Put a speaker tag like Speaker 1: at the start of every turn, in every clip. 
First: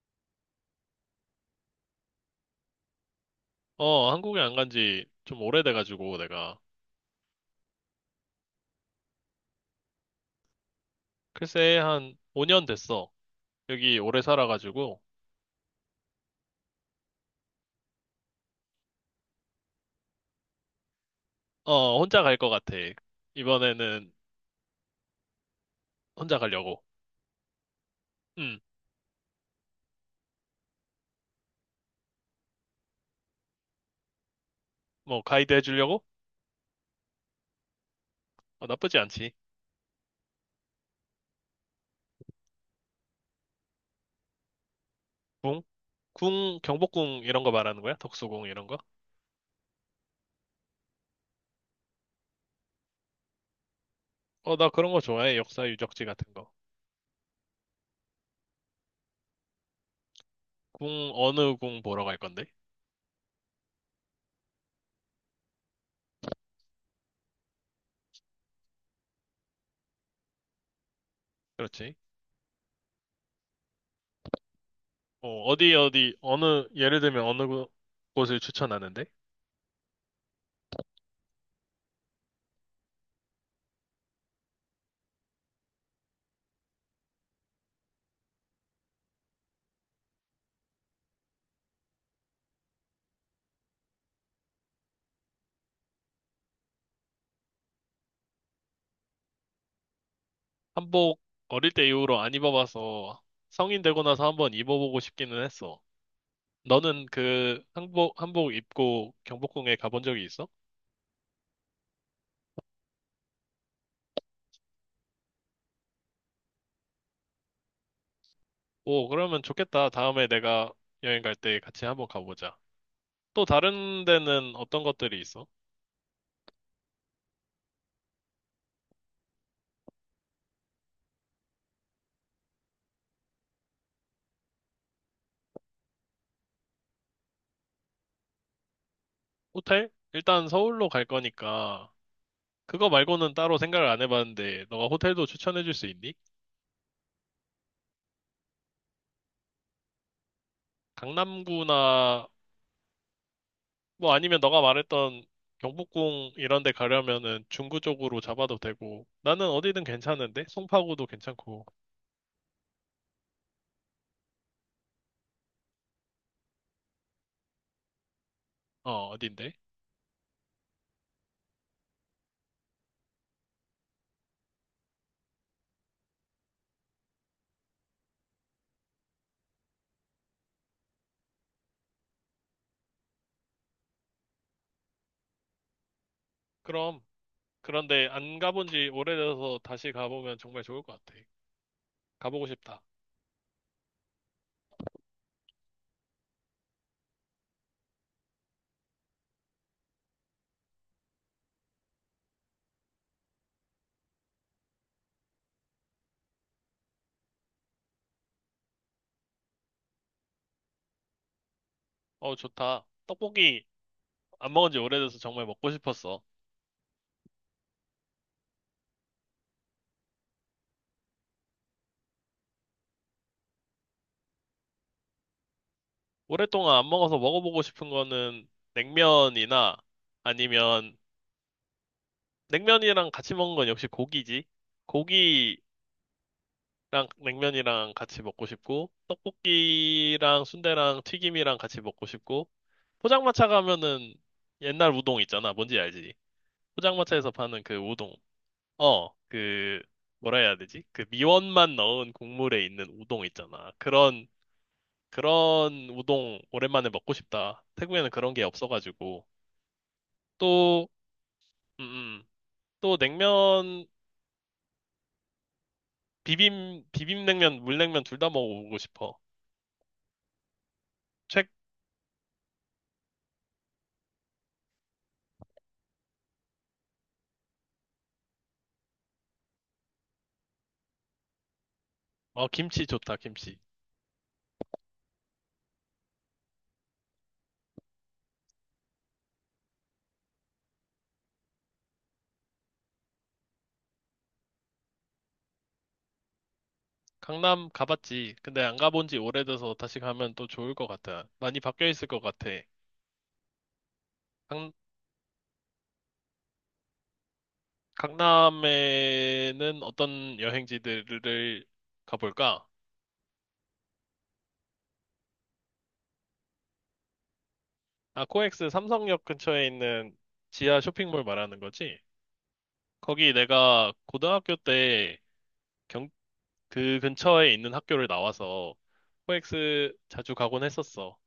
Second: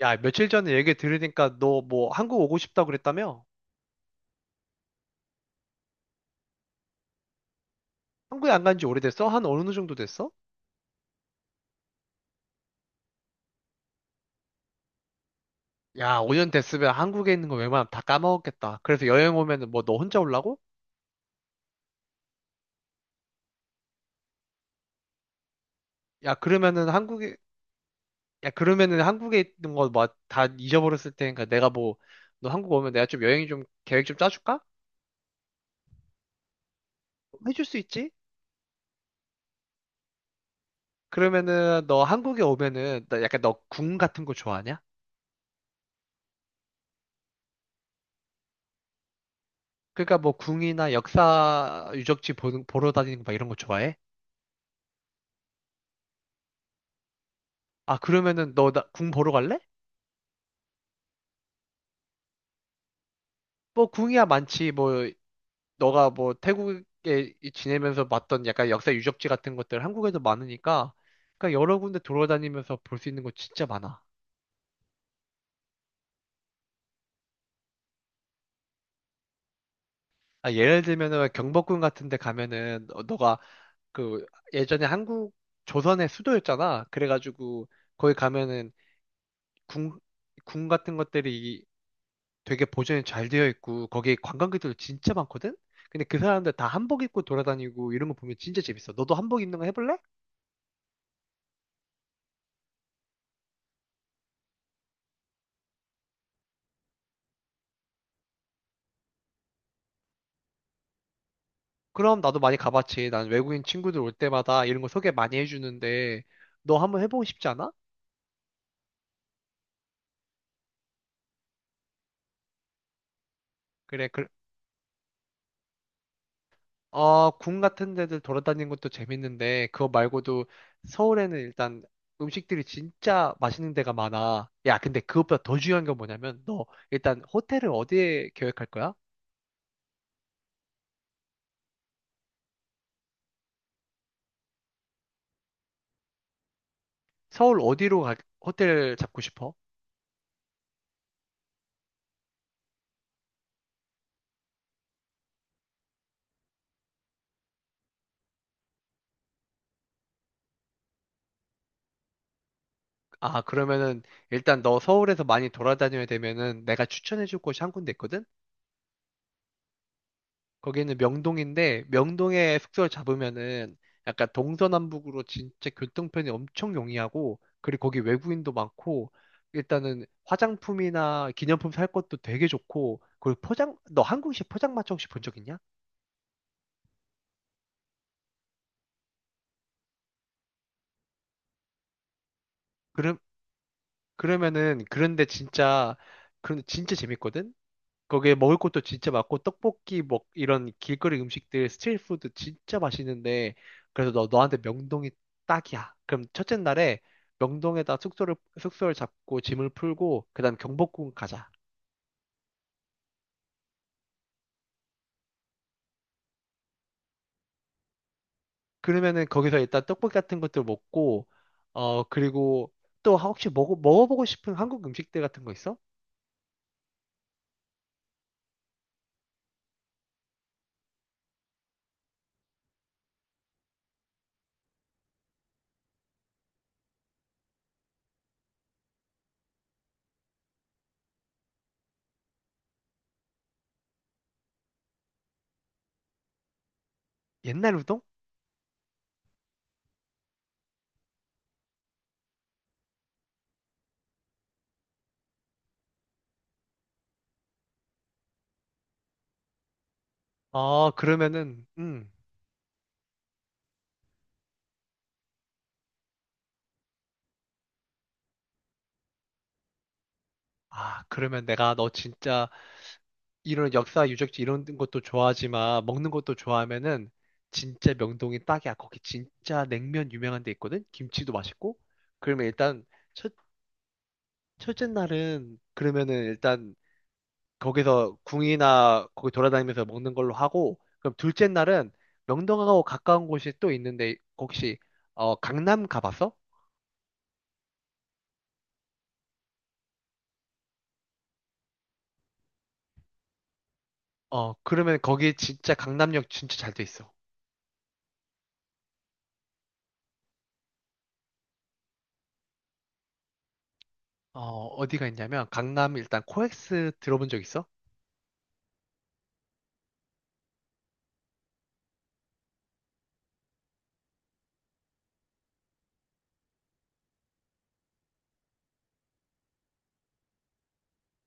Speaker 1: 야, 며칠 전에 얘기 들으니까 너 뭐 한국 오고 싶다고 그랬다며?
Speaker 2: 어, 한국에 안 간지 좀 오래돼가지고, 내가.
Speaker 1: 한국에 안 간지 오래됐어? 한 어느 정도 됐어?
Speaker 2: 글쎄, 한 5년 됐어. 여기 오래 살아가지고,
Speaker 1: 야, 5년 됐으면 한국에 있는 거 웬만하면 다 까먹었겠다. 그래서 여행 오면은 뭐 너 혼자 올라고?
Speaker 2: 어, 혼자 갈 것 같아. 이번에는
Speaker 1: 야,
Speaker 2: 혼자 가려고.
Speaker 1: 그러면은 야,
Speaker 2: 음,
Speaker 1: 그러면은 한국에 있는 거 뭐 다 잊어버렸을 테니까 내가 뭐, 너 한국 오면 내가 좀 여행 좀 계획 좀 짜줄까?
Speaker 2: 뭐, 가이드 해주려고?
Speaker 1: 해줄 수 있지?
Speaker 2: 어, 나쁘지 않지.
Speaker 1: 그러면은 너 한국에 오면은 나 약간 너 궁 같은 거 좋아하냐?
Speaker 2: 궁? 궁, 경복궁 이런 거 말하는 거야? 덕수궁 이런 거?
Speaker 1: 그러니까 뭐 궁이나 역사 유적지 보 보러 다니는 거 막 이런 거 좋아해?
Speaker 2: 어, 나 그런 거 좋아해. 역사 유적지 같은 거.
Speaker 1: 아, 그러면은 너 나 궁 보러 갈래?
Speaker 2: 궁, 어느 궁 보러 갈 건데?
Speaker 1: 뭐 궁이야 많지 뭐. 너가 뭐 지내면서 봤던 약간 역사 유적지 같은 것들 한국에도 많으니까 그러니까 여러
Speaker 2: 그렇지.
Speaker 1: 군데 돌아다니면서 볼 수 있는 거 진짜 많아.
Speaker 2: 어디, 어느, 예를 들면 어느 곳을 추천하는데?
Speaker 1: 아, 예를 들면은 경복궁 같은 데 가면은 너가 그 예전에 한국 조선의 수도였잖아. 그래가지고 거기 가면은 궁, 궁 같은 것들이 되게 보존이 잘 되어 있고 거기 관광객들 진짜 많거든? 근데 그 사람들 다 한복 입고 돌아다니고 이런 거 보면 진짜 재밌어. 너도 한복 입는 거 해볼래?
Speaker 2: 한복 어릴 때 이후로 안 입어봐서 성인 되고 나서 한번 입어보고 싶기는 했어. 너는 그 한복 입고 경복궁에 가본 적이 있어?
Speaker 1: 그럼 나도 많이 가봤지. 난 외국인 친구들 올 때마다 이런 거 소개 많이 해주는데, 너 한번 해보고 싶지 않아?
Speaker 2: 오, 그러면 좋겠다. 다음에 내가 여행 갈 때 같이 한번 가보자. 또 다른
Speaker 1: 그래,
Speaker 2: 데는 어떤 것들이 있어?
Speaker 1: 어, 궁 같은 데들 돌아다니는 것도 재밌는데, 그거 말고도 서울에는 일단 음식들이 진짜 맛있는 데가 많아. 야, 근데 그것보다 더 중요한 건 뭐냐면, 너 일단 호텔을 어디에 계획할 거야?
Speaker 2: 호텔? 일단 서울로 갈 거니까 그거 말고는 따로 생각을 안 해봤는데 너가 호텔도 추천해 줄 수 있니?
Speaker 1: 서울 호텔 잡고 싶어?
Speaker 2: 강남구나 뭐 아니면 너가 말했던 경복궁 이런 데 가려면은 중구 쪽으로 잡아도 되고 나는 어디든 괜찮은데 송파구도 괜찮고.
Speaker 1: 아, 그러면은 일단 너 서울에서 많이 돌아다녀야 되면은 내가 추천해줄 곳이 한 군데 있거든?
Speaker 2: 어딘데?
Speaker 1: 거기는 명동인데 명동에 숙소를 잡으면은 약간 동서남북으로 진짜 교통편이 엄청 용이하고 그리고 거기 외국인도 많고 일단은 화장품이나 기념품 살 것도 되게 좋고 그리고 포장 너 한국식 포장마차 혹시 본 적 있냐?
Speaker 2: 그럼. 그런데 안 가본 지 오래돼서 다시 가보면 정말 좋을 것 같아. 가보고 싶다.
Speaker 1: 그럼. 그러면은 그런데 진짜 그런데 진짜 재밌거든? 거기에 먹을 것도 진짜 많고 떡볶이 먹 이런 길거리 음식들 스트리트푸드 진짜 맛있는데 그래서 너 너한테 명동이 딱이야. 그럼 첫째 날에 명동에다 숙소를 잡고 짐을 풀고 그다음 경복궁 가자.
Speaker 2: 어, 좋다. 떡볶이 안 먹은 지 오래돼서 정말 먹고 싶었어.
Speaker 1: 그러면은 거기서 일단 떡볶이 같은 것들 먹고 어, 그리고 또 혹시 먹어보고 싶은 한국 음식들 같은 거 있어?
Speaker 2: 오랫동안 안 먹어서 먹어보고 싶은 거는 냉면이나, 아니면 냉면이랑 같이 먹는 건 역시 고기지. 고기 랑 냉면이랑 같이 먹고 싶고, 떡볶이랑 순대랑 튀김이랑 같이 먹고 싶고, 포장마차 가면은 옛날 우동 있잖아. 뭔지 알지? 포장마차에서 파는 그
Speaker 1: 옛날 우동?
Speaker 2: 우동. 그 뭐라 해야 되지? 그 미원만 넣은 국물에 있는 우동 있잖아. 그런 우동 오랜만에 먹고 싶다. 태국에는 그런 게 없어가지고. 또.
Speaker 1: 아, 그러면은
Speaker 2: 음, 음. 또 냉면, 비빔냉면, 물냉면 둘 다 먹어보고 싶어.
Speaker 1: 아,
Speaker 2: 최,
Speaker 1: 그러면 내가 너 진짜 이런 역사 유적지 이런 것도 좋아하지만 먹는 것도 좋아하면은 진짜 명동이 딱이야. 거기 진짜 냉면 유명한 데 있거든. 김치도 맛있고. 그러면
Speaker 2: 어,
Speaker 1: 일단
Speaker 2: 김치 좋다,
Speaker 1: 첫
Speaker 2: 김치.
Speaker 1: 첫째 날은 그러면은 일단 거기서 궁이나 거기 돌아다니면서 먹는 걸로 하고 그럼 둘째 날은 명동하고 가까운 곳이 또 있는데 혹시 어, 강남 가봤어?
Speaker 2: 강남 가봤지. 근데 안 가본 지 오래돼서 다시 가면 또 좋을 것 같아. 많이 바뀌어 있을 것 같아.
Speaker 1: 어,
Speaker 2: 강,
Speaker 1: 그러면 거기 진짜 강남역 진짜 잘 돼 있어.
Speaker 2: 강남에는 어떤 여행지들을 가볼까?
Speaker 1: 어, 어디가 있냐면 강남 일단 코엑스 들어본 적 있어?
Speaker 2: 아, 코엑스 삼성역 근처에 있는 지하 쇼핑몰 말하는 거지? 거기 내가 고등학교 때, 경, 그 근처에 있는 학교를 나와서 코엑스 자주 가곤 했었어.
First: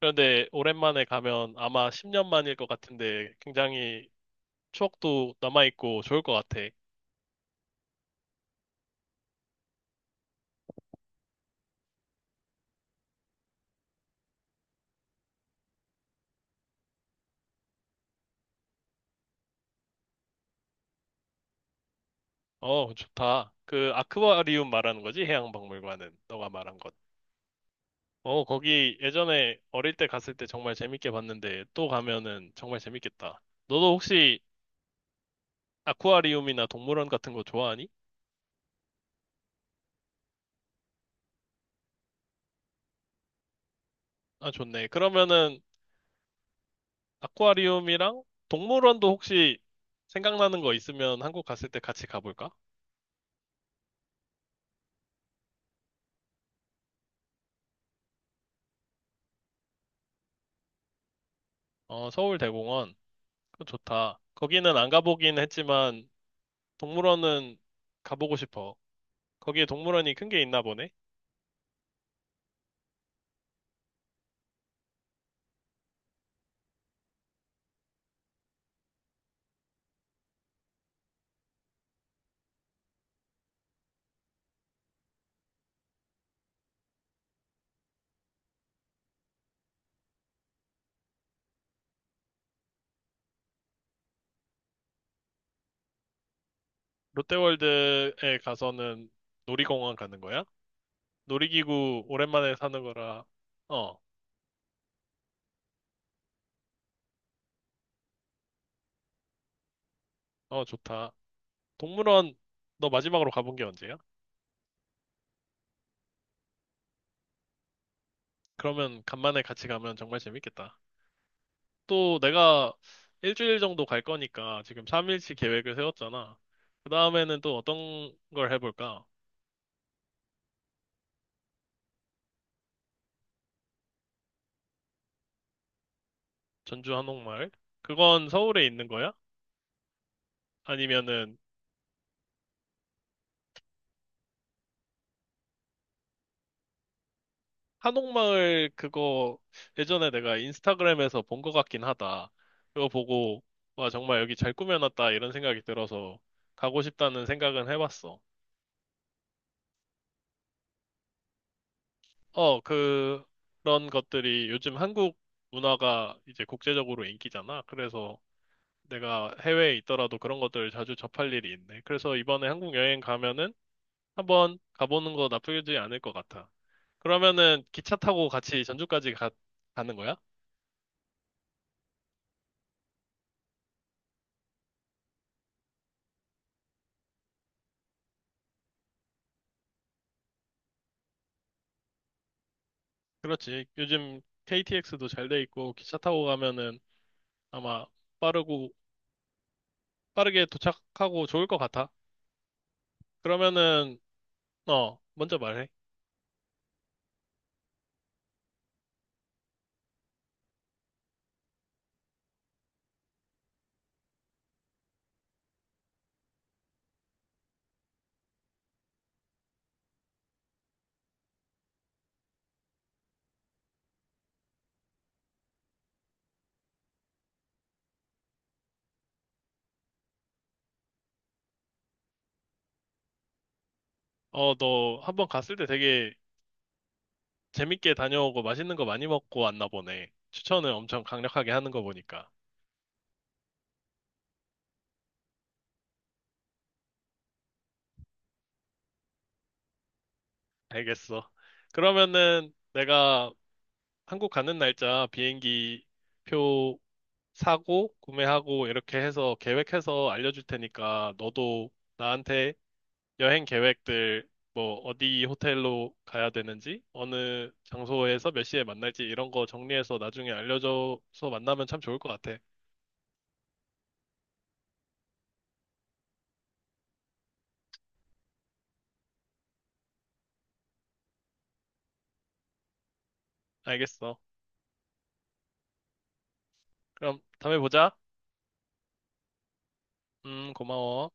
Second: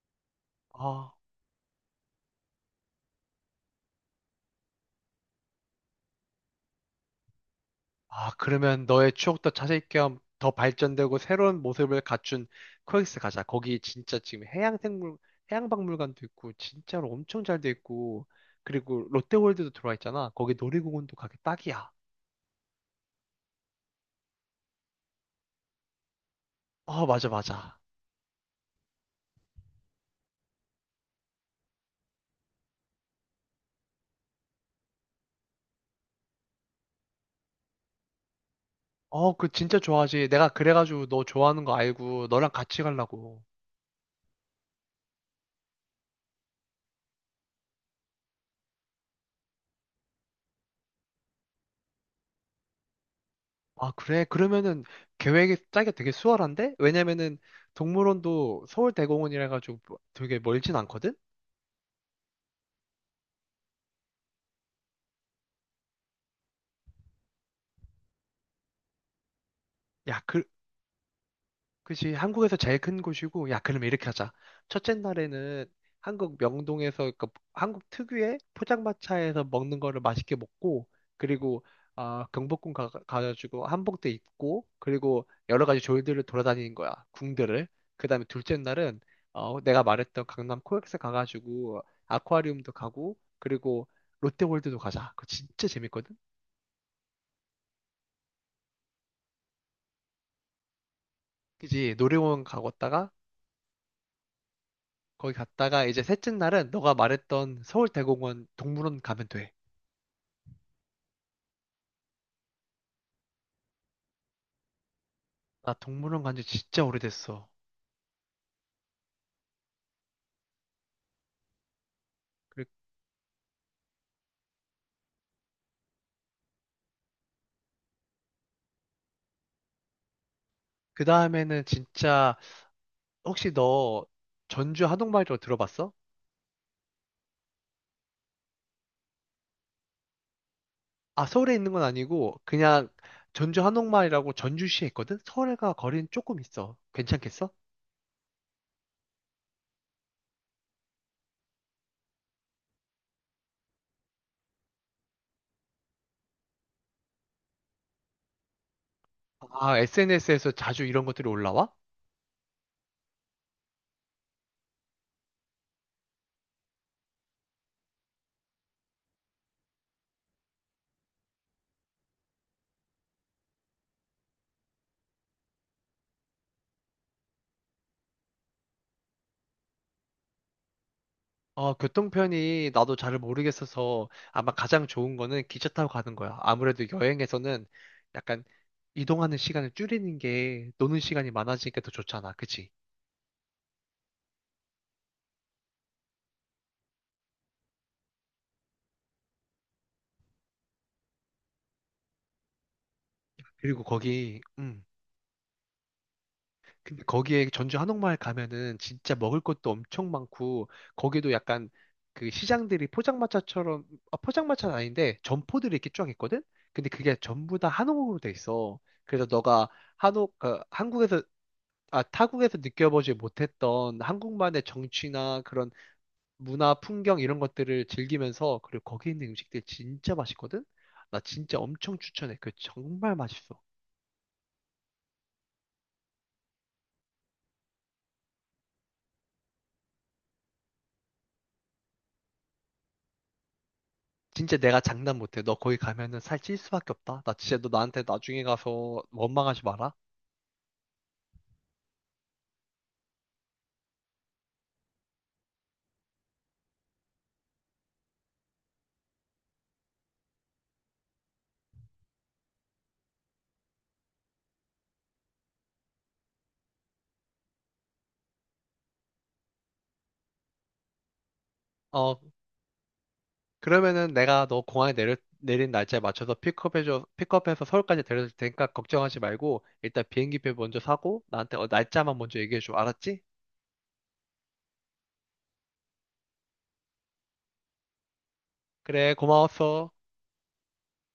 Speaker 2: 그런데 오랜만에
Speaker 1: 아
Speaker 2: 가면 아마 10년 만일 것 같은데 굉장히 추억도 남아있고 좋을 것 같아.
Speaker 1: 아, 그러면 너의 추억도 찾을 겸 더 발전되고 새로운 모습을 갖춘 코엑스 가자. 거기 진짜 지금 해양박물관도 있고, 진짜로 엄청 잘 돼 있고, 그리고 롯데월드도 들어와 있잖아. 거기 놀이공원도 가기 딱이야.
Speaker 2: 어, 좋다. 그 아쿠아리움 말하는 거지? 해양박물관은. 너가 말한 것.
Speaker 1: 어, 맞아, 맞아.
Speaker 2: 어, 거기 예전에 어릴 때 갔을 때 정말 재밌게 봤는데 또 가면은 정말 재밌겠다. 너도 혹시 아쿠아리움이나 동물원 같은 거 좋아하니?
Speaker 1: 어, 그 진짜 좋아하지. 내가 그래가지고 너 좋아하는 거 알고 너랑 같이 가려고.
Speaker 2: 아, 좋네. 그러면은 아쿠아리움이랑 동물원도 혹시 생각나는 거 있으면 한국 갔을 때 같이 가볼까?
Speaker 1: 아, 그래? 그러면은 계획이 짜기가 되게 수월한데? 왜냐면은 동물원도 서울대공원이라 해가지고 되게 멀진 않거든?
Speaker 2: 어, 서울대공원. 그거 좋다. 거기는 안 가보긴 했지만 동물원은 가보고 싶어. 거기에 동물원이
Speaker 1: 야,
Speaker 2: 큰 게 있나 보네?
Speaker 1: 그치, 한국에서 제일 큰 곳이고, 야, 그러면 이렇게 하자. 첫째 날에는 한국 명동에서, 한국 특유의 포장마차에서 먹는 거를 맛있게 먹고, 그리고, 아, 경복궁 가가지고 한복도 입고, 그리고 여러 가지 졸들을 돌아다니는 거야. 궁들을. 그 다음에 둘째 날은, 어, 내가 말했던 강남 코엑스 가가지고, 아쿠아리움도 가고, 그리고 롯데월드도 가자. 그거 진짜 재밌거든?
Speaker 2: 롯데월드에 가서는 놀이공원 가는 거야?
Speaker 1: 그치,
Speaker 2: 놀이기구
Speaker 1: 놀이공원
Speaker 2: 오랜만에
Speaker 1: 가고
Speaker 2: 사는
Speaker 1: 왔다가,
Speaker 2: 거라. 어,
Speaker 1: 거기 갔다가 이제 셋째 날은 너가 말했던 서울대공원 동물원 가면 돼.
Speaker 2: 어, 좋다. 동물원 너 마지막으로 가본 게 언제야?
Speaker 1: 나 동물원 간지 진짜 오래됐어.
Speaker 2: 그러면 간만에 같이 가면 정말 재밌겠다. 또
Speaker 1: 그리고
Speaker 2: 내가 일주일 정도 갈 거니까 지금 3일치 계획을 세웠잖아. 그 다음에는 또 어떤 걸 해볼까?
Speaker 1: 그 다음에는 진짜 혹시 너 전주 한옥마을이라고 들어봤어?
Speaker 2: 전주 한옥마을? 그건 서울에 있는 거야?
Speaker 1: 아,
Speaker 2: 아니면은.
Speaker 1: 서울에 있는 건 아니고 그냥 전주 한옥마을이라고 전주시에 있거든? 서울과 거리는 조금 있어. 괜찮겠어?
Speaker 2: 한옥마을, 그거 예전에 내가 인스타그램에서 본 것 같긴 하다. 그거 보고 와, 정말 여기 잘 꾸며놨다 이런 생각이 들어서 가고 싶다는 생각은 해봤어.
Speaker 1: 아, SNS에서 자주 이런 것들이 올라와?
Speaker 2: 어, 그런 것들이, 요즘 한국 문화가 이제 국제적으로 인기잖아. 그래서 내가 해외에 있더라도 그런 것들을 자주 접할 일이 있네. 그래서 이번에 한국 여행 가면은 한번 가보는 거 나쁘지 않을 것 같아. 그러면은 기차 타고 같이 전주까지 가는 거야?
Speaker 1: 어, 교통편이 나도 잘 모르겠어서 아마 가장 좋은 거는 기차 타고 가는 거야. 아무래도 여행에서는 약간 이동하는 시간을 줄이는 게 노는 시간이 많아지니까 더 좋잖아. 그치?
Speaker 2: 그렇지. 요즘 KTX도 잘 돼 있고 기차 타고 가면은 아마 빠르고, 빠르게 도착하고 좋을 것 같아.
Speaker 1: 그리고
Speaker 2: 그러면은.
Speaker 1: 거기,
Speaker 2: 어, 먼저 말해.
Speaker 1: 근데 거기에 전주 한옥마을 가면은 진짜 먹을 것도 엄청 많고 거기도 약간 그 시장들이 아, 포장마차는 아닌데 점포들이 이렇게 쫙 있거든? 근데 그게 전부 다 한옥으로 돼 있어. 그래서 너가 한옥, 그 한국에서 아, 타국에서 느껴보지 못했던 한국만의 정취나 그런 문화, 풍경 이런 것들을 즐기면서 그리고 거기 있는 음식들 진짜 맛있거든? 나 진짜 엄청 추천해. 그 정말 맛있어.
Speaker 2: 어, 너 한번 갔을 때 되게 재밌게 다녀오고 맛있는 거 많이 먹고 왔나 보네. 추천을 엄청 강력하게 하는 거 보니까.
Speaker 1: 진짜 내가 장난 못해. 너 거기 가면은 살찔 수밖에 없다. 나 진짜 너 나한테 나중에 가서 원망하지 마라.
Speaker 2: 알겠어. 그러면은 내가 한국 가는 날짜, 비행기 표 사고 구매하고 이렇게 해서 계획해서 알려줄 테니까 너도 나한테 여행 계획들, 뭐, 어디 호텔로 가야 되는지, 어느 장소에서 몇 시에 만날지, 이런 거 정리해서 나중에 알려줘서 만나면 참 좋을 것
Speaker 1: 어,
Speaker 2: 같아.
Speaker 1: 그러면은 내가 너 공항에 내린 날짜에 맞춰서 픽업해서 서울까지 데려다 줄 테니까 걱정하지 말고 일단 비행기표 먼저 사고 나한테 어, 날짜만 먼저 얘기해줘. 알았지?
Speaker 2: 알겠어. 그럼 다음에 보자.
Speaker 1: 그래, 고마웠어.
Speaker 2: 고마워.